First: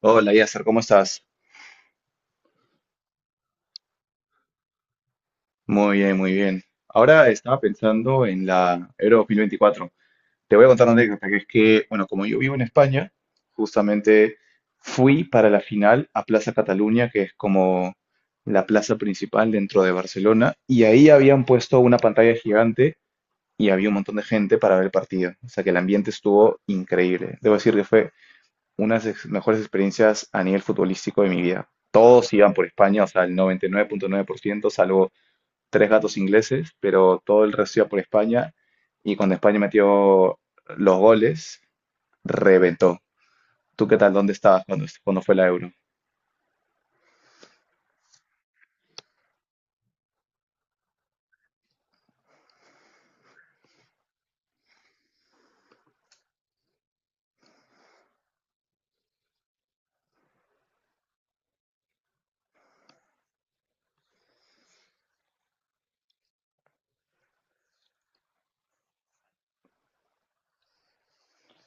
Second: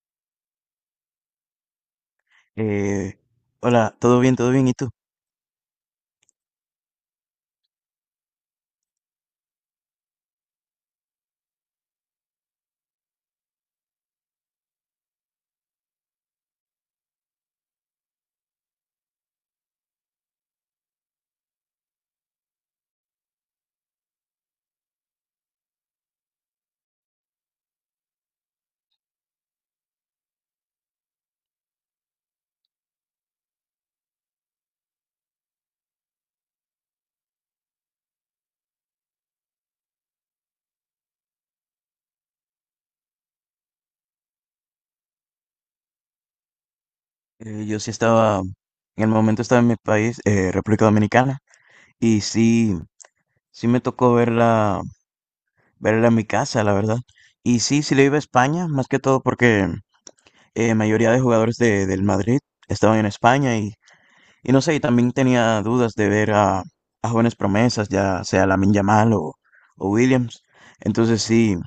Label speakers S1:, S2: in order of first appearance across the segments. S1: Hola, Yasser, ¿cómo estás?
S2: Eh, Hola, todo bien, todo bien. ¿Y tú?
S1: Muy bien, muy bien. Ahora estaba pensando en la Euro 2024. Te voy a contar una anécdota, que es que, bueno, como yo vivo en España, justamente fui para la final a Plaza Cataluña, que es como la plaza principal dentro de Barcelona, y ahí habían puesto una pantalla gigante y había un montón de gente para ver el partido. O sea que el ambiente estuvo increíble. Debo decir que fue unas de mejores experiencias a nivel futbolístico de mi vida. Todos iban por España, o sea, el 99.9%, salvo tres gatos ingleses, pero todo el resto iba por España. Y cuando España metió los goles, reventó. ¿Tú qué tal? ¿Dónde estabas cuando fue la Euro?
S2: Yo sí estaba, en el momento estaba en mi país, República Dominicana, y sí, sí me tocó verla, verla en mi casa, la verdad. Y sí, sí le iba a España, más que todo porque mayoría de jugadores del Madrid estaban en España y no sé, y también tenía dudas de ver a jóvenes promesas, ya sea Lamine Yamal o Williams. Entonces sí,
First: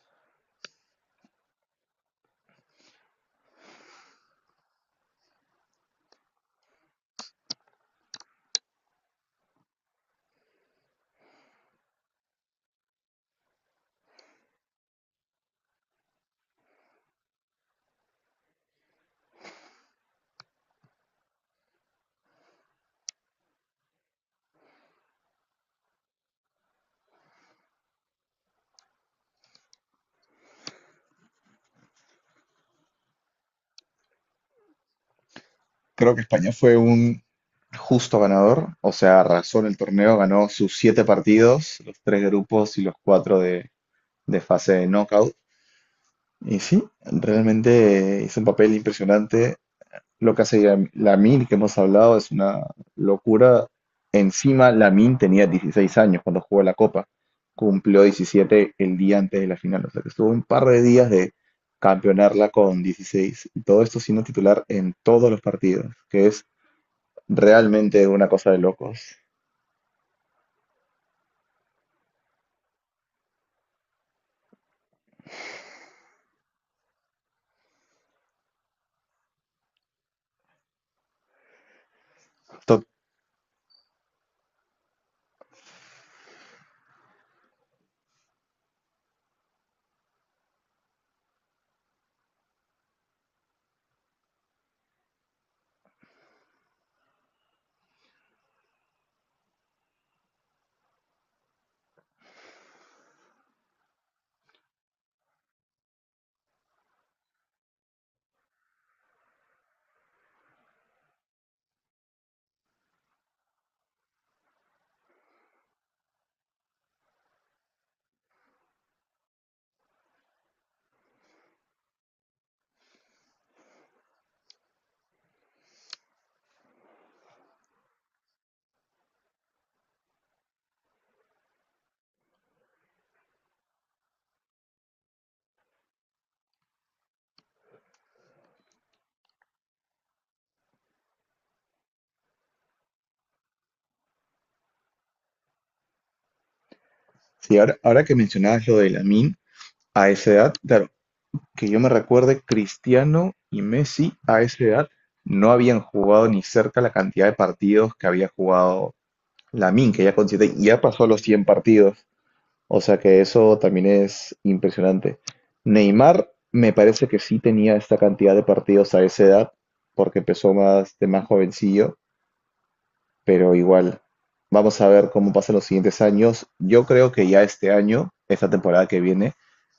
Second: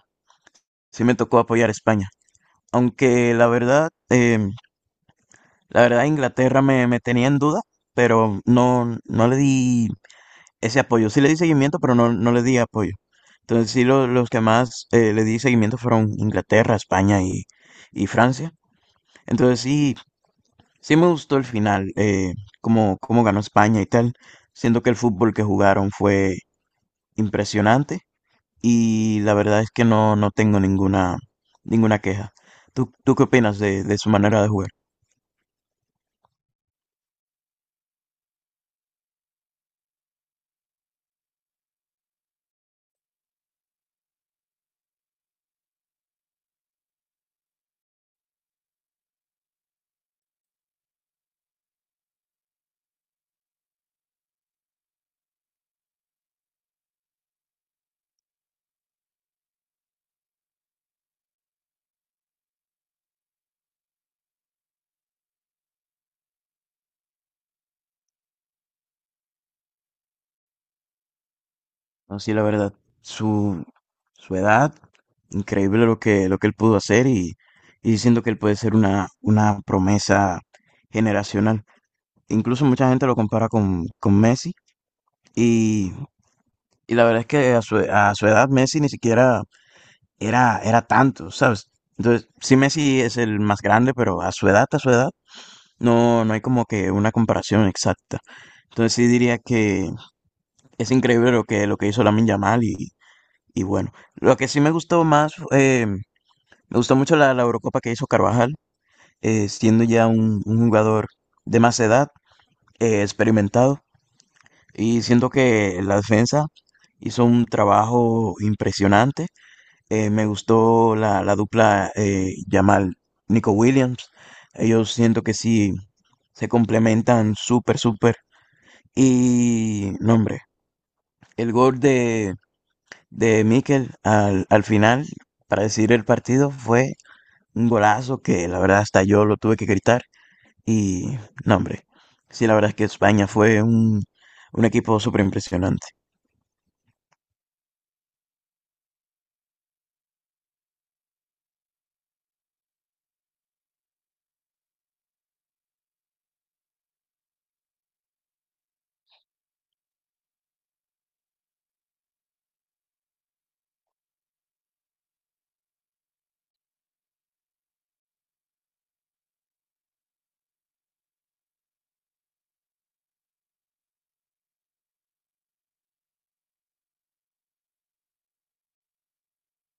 S2: sí me tocó apoyar a España. Aunque la verdad, la verdad, Inglaterra me tenía en duda, pero no, no le di ese apoyo. Sí le di seguimiento, pero no, no le di apoyo. Entonces los que más le di seguimiento fueron Inglaterra, España y Francia. Entonces sí, sí me gustó el final, cómo ganó España y tal. Siento que el fútbol que jugaron fue impresionante y la verdad es que no, no tengo ninguna, ninguna queja. ¿ Tú qué opinas de su manera de jugar?
S1: Creo que España fue un justo ganador, o sea, arrasó en el torneo, ganó sus siete partidos, los tres de grupos y los cuatro de fase de knockout. Y sí, realmente hizo un papel impresionante. Lo que hace Lamine, que hemos hablado, es una locura. Encima, Lamine tenía 16 años cuando jugó la Copa. Cumplió 17 el día antes de la final. O sea que estuvo un par de días de campeonarla con 16. Y todo esto siendo titular en todos los partidos, que es realmente una cosa de locos.
S2: No, sí, la verdad, su, su edad, increíble lo que él pudo hacer y siento que él puede ser una promesa generacional. Incluso
S1: To-
S2: mucha gente lo compara con Messi y, y la verdad es que a a su edad Messi ni siquiera era, era tanto, ¿sabes? Entonces, sí, Messi es el más grande, pero a su edad, no, no hay como que una comparación exacta. Entonces sí diría que es increíble lo que hizo Lamine Yamal y bueno, lo que sí me gustó más, me gustó mucho la Eurocopa que hizo Carvajal, siendo ya un jugador de más edad, experimentado, y siento que la defensa hizo un trabajo impresionante. Me gustó la dupla Yamal Nico Williams. Ellos siento que sí se complementan súper, súper. Y, no, hombre, el gol de Mikel al final para decidir el partido fue un golazo que la verdad hasta yo lo tuve que gritar y no, hombre. Sí, la verdad es que España fue un equipo súper impresionante.
S1: Sí, ahora, ahora que mencionabas lo de Lamine, a esa edad, claro, que yo me recuerde, Cristiano y Messi a esa edad no habían jugado ni cerca la cantidad de partidos que había jugado Lamin, que ya con ya pasó los 100 partidos. O sea que eso también es impresionante. Neymar me parece que sí tenía esta cantidad de partidos a esa edad, porque empezó más de más jovencillo, pero igual, vamos a ver cómo pasan los siguientes años. Yo creo que ya este año, esta temporada que viene,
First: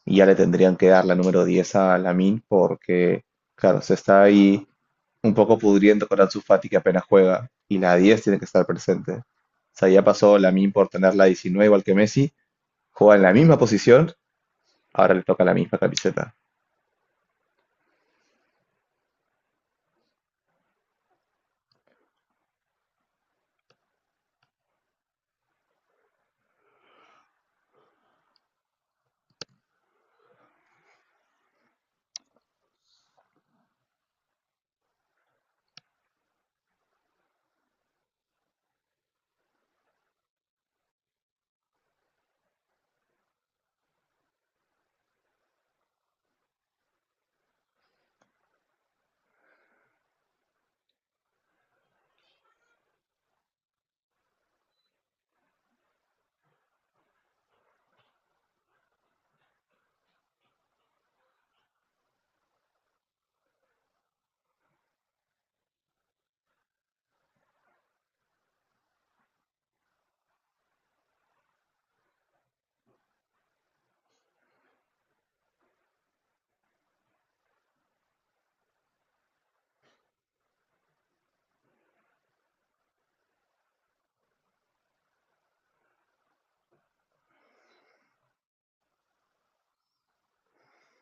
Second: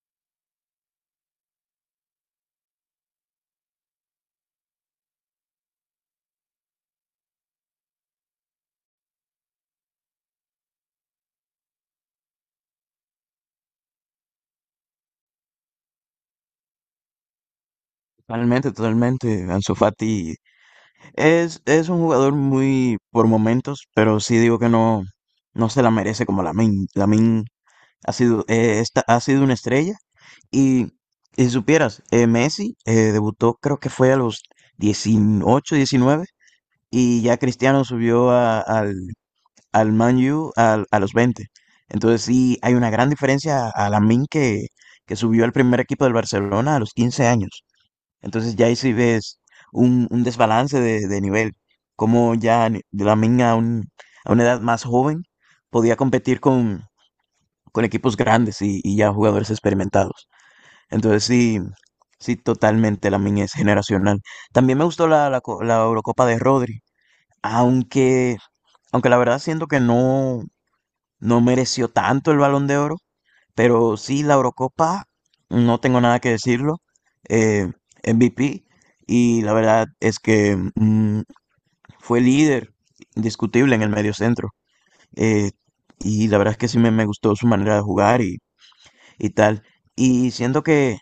S1: ya le tendrían que dar la número 10 a Lamin porque, claro, se está ahí un poco pudriendo con Ansu Fati que apenas juega y la 10 tiene que estar presente. O sea, ya pasó Lamin por tener la 19 igual que Messi, juega en la misma posición, ahora le toca la misma camiseta.
S2: Totalmente, totalmente. Ansu Fati es un jugador muy por momentos, pero sí digo que no, no se la merece como Lamin. Lamin ha sido, ha sido una estrella y, y si supieras, Messi debutó creo que fue a los 18 19 y ya Cristiano subió al Man U a los 20. Entonces sí, hay una gran diferencia a Lamine que subió al primer equipo del Barcelona a los 15 años. Entonces ya ahí sí ves un desbalance de nivel, como Lamine a una edad más joven podía competir con equipos grandes y ya jugadores experimentados. Entonces sí, sí, totalmente Lamine es generacional. También me gustó la Eurocopa de Rodri, aunque... Aunque la verdad siento que no, no mereció tanto el Balón de Oro, pero sí la Eurocopa, no tengo nada que decirlo. eh, MVP, y la verdad es que fue líder indiscutible en el medio centro. eh, y la verdad es que sí me gustó su manera de jugar y tal. Y siento que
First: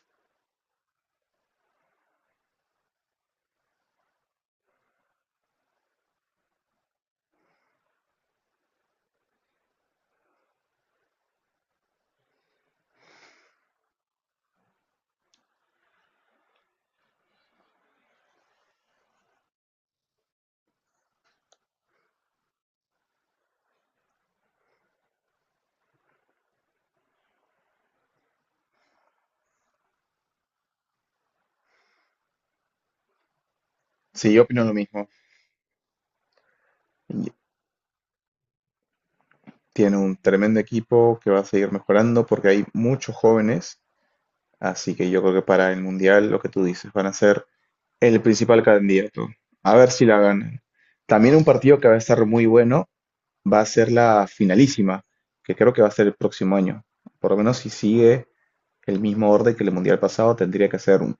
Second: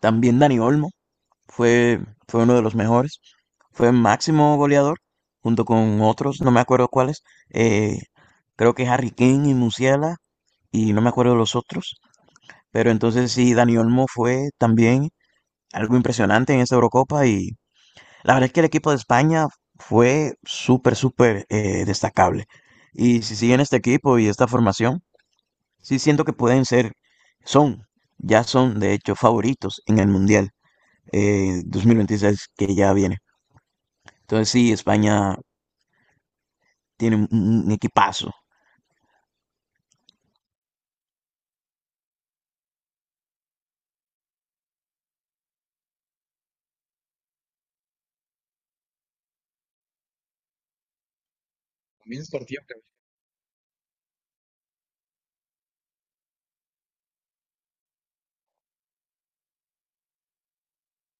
S2: también Dani Olmo fue, fue uno de los mejores. Fue máximo goleador, junto con otros, no me acuerdo cuáles. eh, Creo que Harry Kane y Musiala, y no me acuerdo de los otros. Pero entonces sí, Dani Olmo fue también algo impresionante en esta Eurocopa. Y la verdad es que el equipo de España fue súper, súper destacable. Y si siguen este equipo y esta formación, sí siento que pueden ser, son, ya son de hecho favoritos en el Mundial 2026 que ya viene.
S1: Sí, yo
S2: Entonces
S1: opino
S2: sí,
S1: lo mismo.
S2: España tiene un equipazo.
S1: Tiene un tremendo equipo que va a seguir mejorando porque hay muchos jóvenes. Así que yo creo que para el Mundial, lo que tú dices, van a ser el principal candidato. A ver si la ganan. También un partido que va a estar muy bueno va a ser la finalísima, que creo que va a ser el próximo año. Por lo menos si sigue el mismo orden que el Mundial pasado, tendría que ser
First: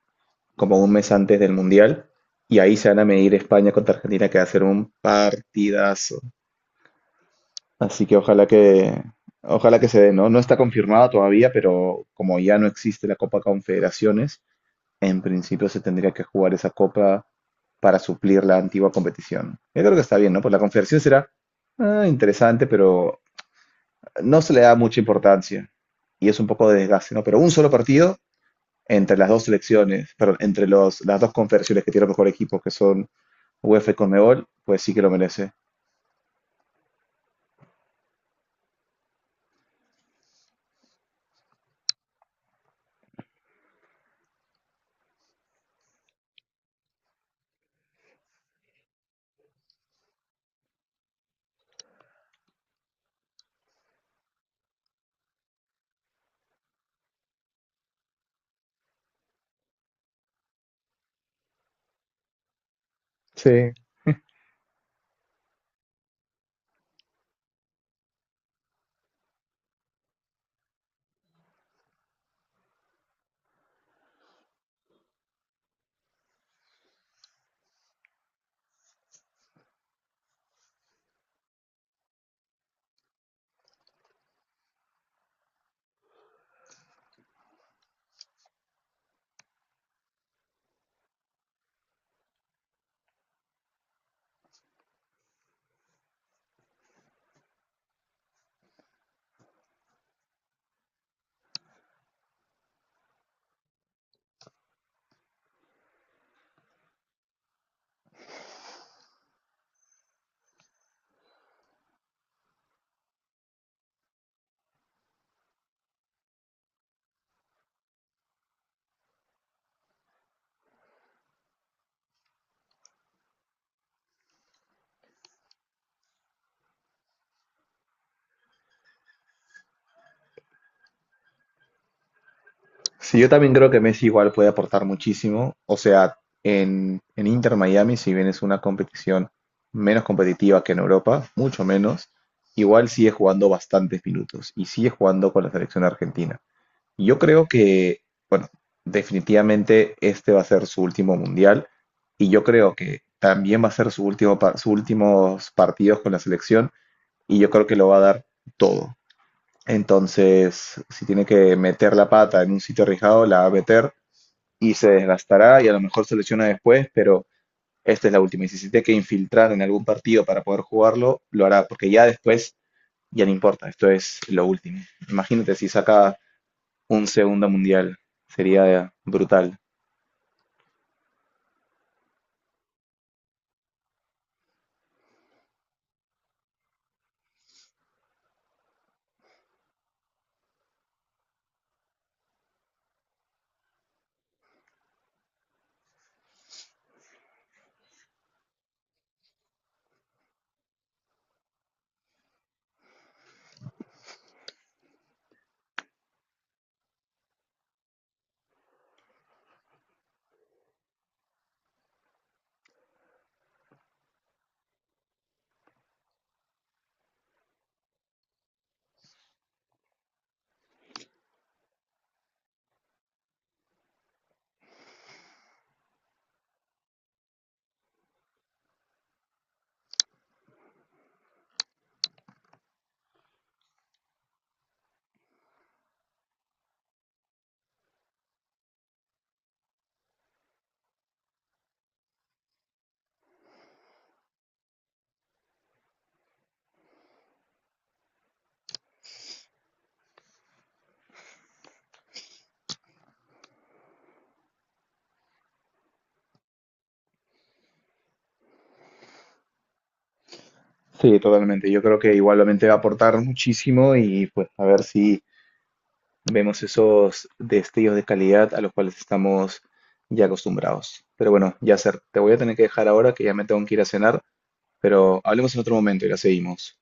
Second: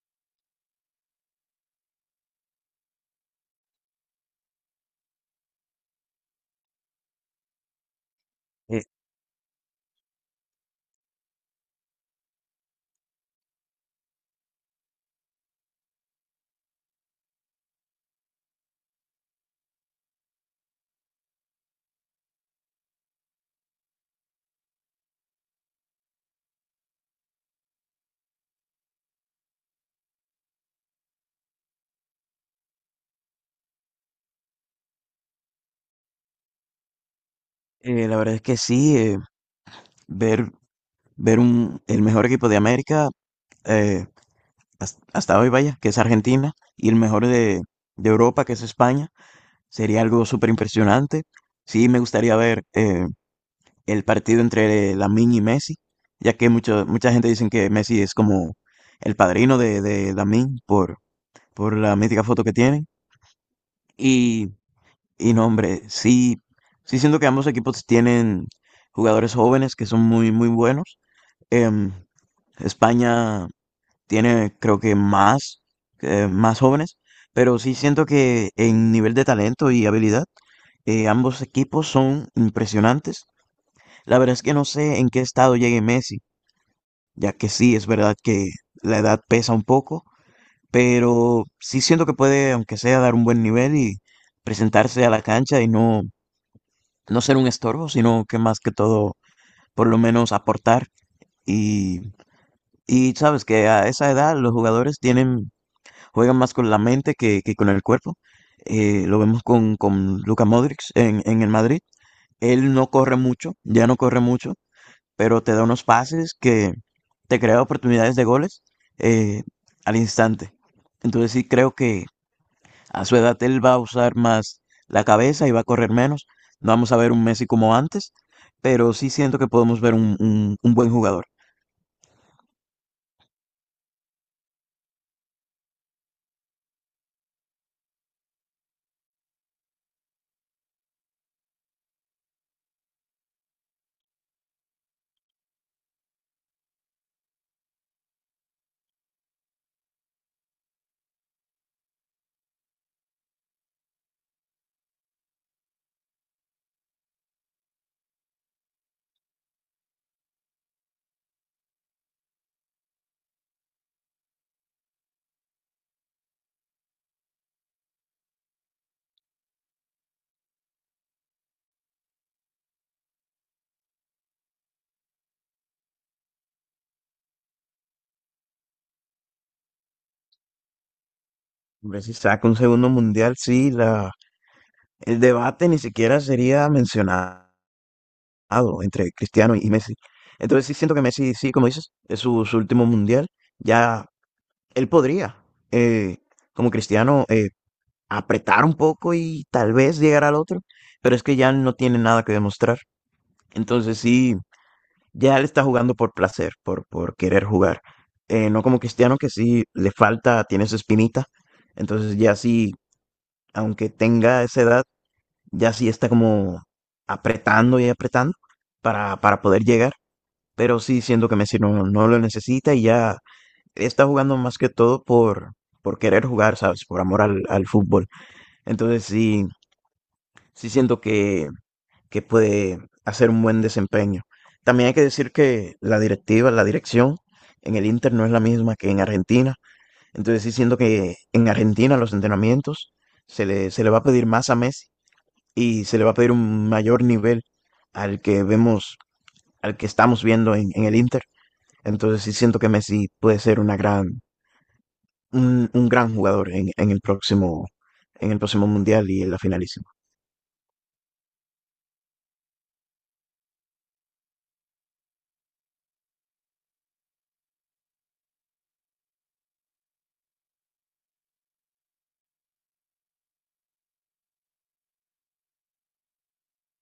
S1: como un mes antes del Mundial. Y ahí se van a medir España contra Argentina, que va a ser un partidazo. Así que
S2: Eh,
S1: ojalá que se dé, ¿no? No está confirmada todavía, pero como ya no existe la Copa Confederaciones, en principio se tendría que jugar esa copa para suplir la antigua competición. Yo creo que está bien, ¿no? Pues la confederación será interesante, pero no se le da mucha importancia y es un poco de desgaste, ¿no? Pero un solo partido entre las dos selecciones, pero entre las dos confederaciones que tienen los mejores equipos, que son UEFA y Conmebol, pues sí que lo merece.
S2: la verdad es que sí, ver, ver un, el mejor equipo de América eh, hasta hoy, vaya, que es Argentina, y el mejor de Europa, que es España, sería algo súper impresionante. Sí, me gustaría ver el partido entre Lamine y Messi, ya que mucho, mucha gente dicen que Messi es como el padrino de Lamine por la mítica foto que tienen.
S1: Sí,
S2: Y, y no, hombre, sí, sí siento que ambos equipos tienen jugadores jóvenes que son muy, muy buenos. Em, España tiene, creo que más, más jóvenes, pero sí siento que en nivel de talento y habilidad, ambos equipos son impresionantes. La verdad es que no sé en qué estado llegue Messi ya que sí, es verdad que la edad pesa un poco, pero sí siento que puede, aunque sea, dar un buen nivel y presentarse a la cancha y no, no ser un estorbo, sino que más que todo, por lo menos aportar. Y, y sabes que a esa edad los jugadores tienen, juegan más con la mente que con el cuerpo. Lo vemos con Luka Modric en el Madrid. Él no corre mucho, ya no corre mucho, pero te da unos pases que te crea oportunidades de goles eh, al instante. Entonces sí creo que a su edad él va a usar más la cabeza y va a correr menos. No vamos a ver un Messi como antes, pero sí siento que podemos ver un buen jugador.
S1: sí, yo también creo que Messi igual puede aportar muchísimo. O sea, en Inter Miami, si bien es una competición menos competitiva que en Europa, mucho menos, igual sigue jugando bastantes minutos y sigue jugando con la selección argentina. Y yo creo que, bueno, definitivamente este va a ser su último mundial y yo creo que también va a ser su último, sus últimos partidos con la selección y yo creo que lo va a dar todo. Entonces, si tiene que meter la pata en un sitio arriesgado, la va a meter y se desgastará y a lo mejor se lesiona después, pero esta es la última. Y si se tiene que infiltrar en algún partido para poder jugarlo, lo hará, porque ya después ya no importa, esto es lo último. Imagínate si saca un segundo mundial, sería brutal.
S2: Hombre, si saca un segundo mundial, sí, la, el debate ni siquiera sería mencionado entre Cristiano y Messi. Entonces sí siento que Messi, sí, como dices, es su último mundial. Ya él podría, eh, como Cristiano, apretar un poco y tal vez llegar al otro, pero es que ya no tiene nada que demostrar. Entonces sí, ya él está jugando por placer, por querer jugar. No como Cristiano que sí le falta, tiene su espinita. Entonces ya sí, aunque tenga esa edad, ya sí está como apretando y apretando para poder llegar. Pero sí siento que Messi no, no lo necesita y ya está jugando más que todo por querer jugar, ¿sabes? Por amor al, al fútbol. Entonces sí, sí siento que puede hacer un buen desempeño. También hay que decir que la directiva, la dirección en el Inter no es la misma que en Argentina. Entonces sí siento que en Argentina los entrenamientos se le va a pedir más a Messi y se le va a pedir un mayor nivel al que vemos, al que estamos viendo en el Inter. Entonces sí siento que Messi puede ser una gran, un gran jugador en el próximo Mundial y en la finalísima.
S1: Sí, totalmente. Yo creo que igualmente va a aportar muchísimo y pues a ver si vemos esos destellos de calidad a los cuales estamos ya acostumbrados. Pero bueno, Yasser, te voy a tener que dejar ahora que ya me tengo que ir a cenar, pero hablemos en otro momento y la seguimos.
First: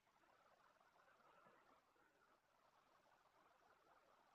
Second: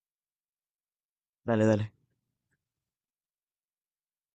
S2: Dale, dale.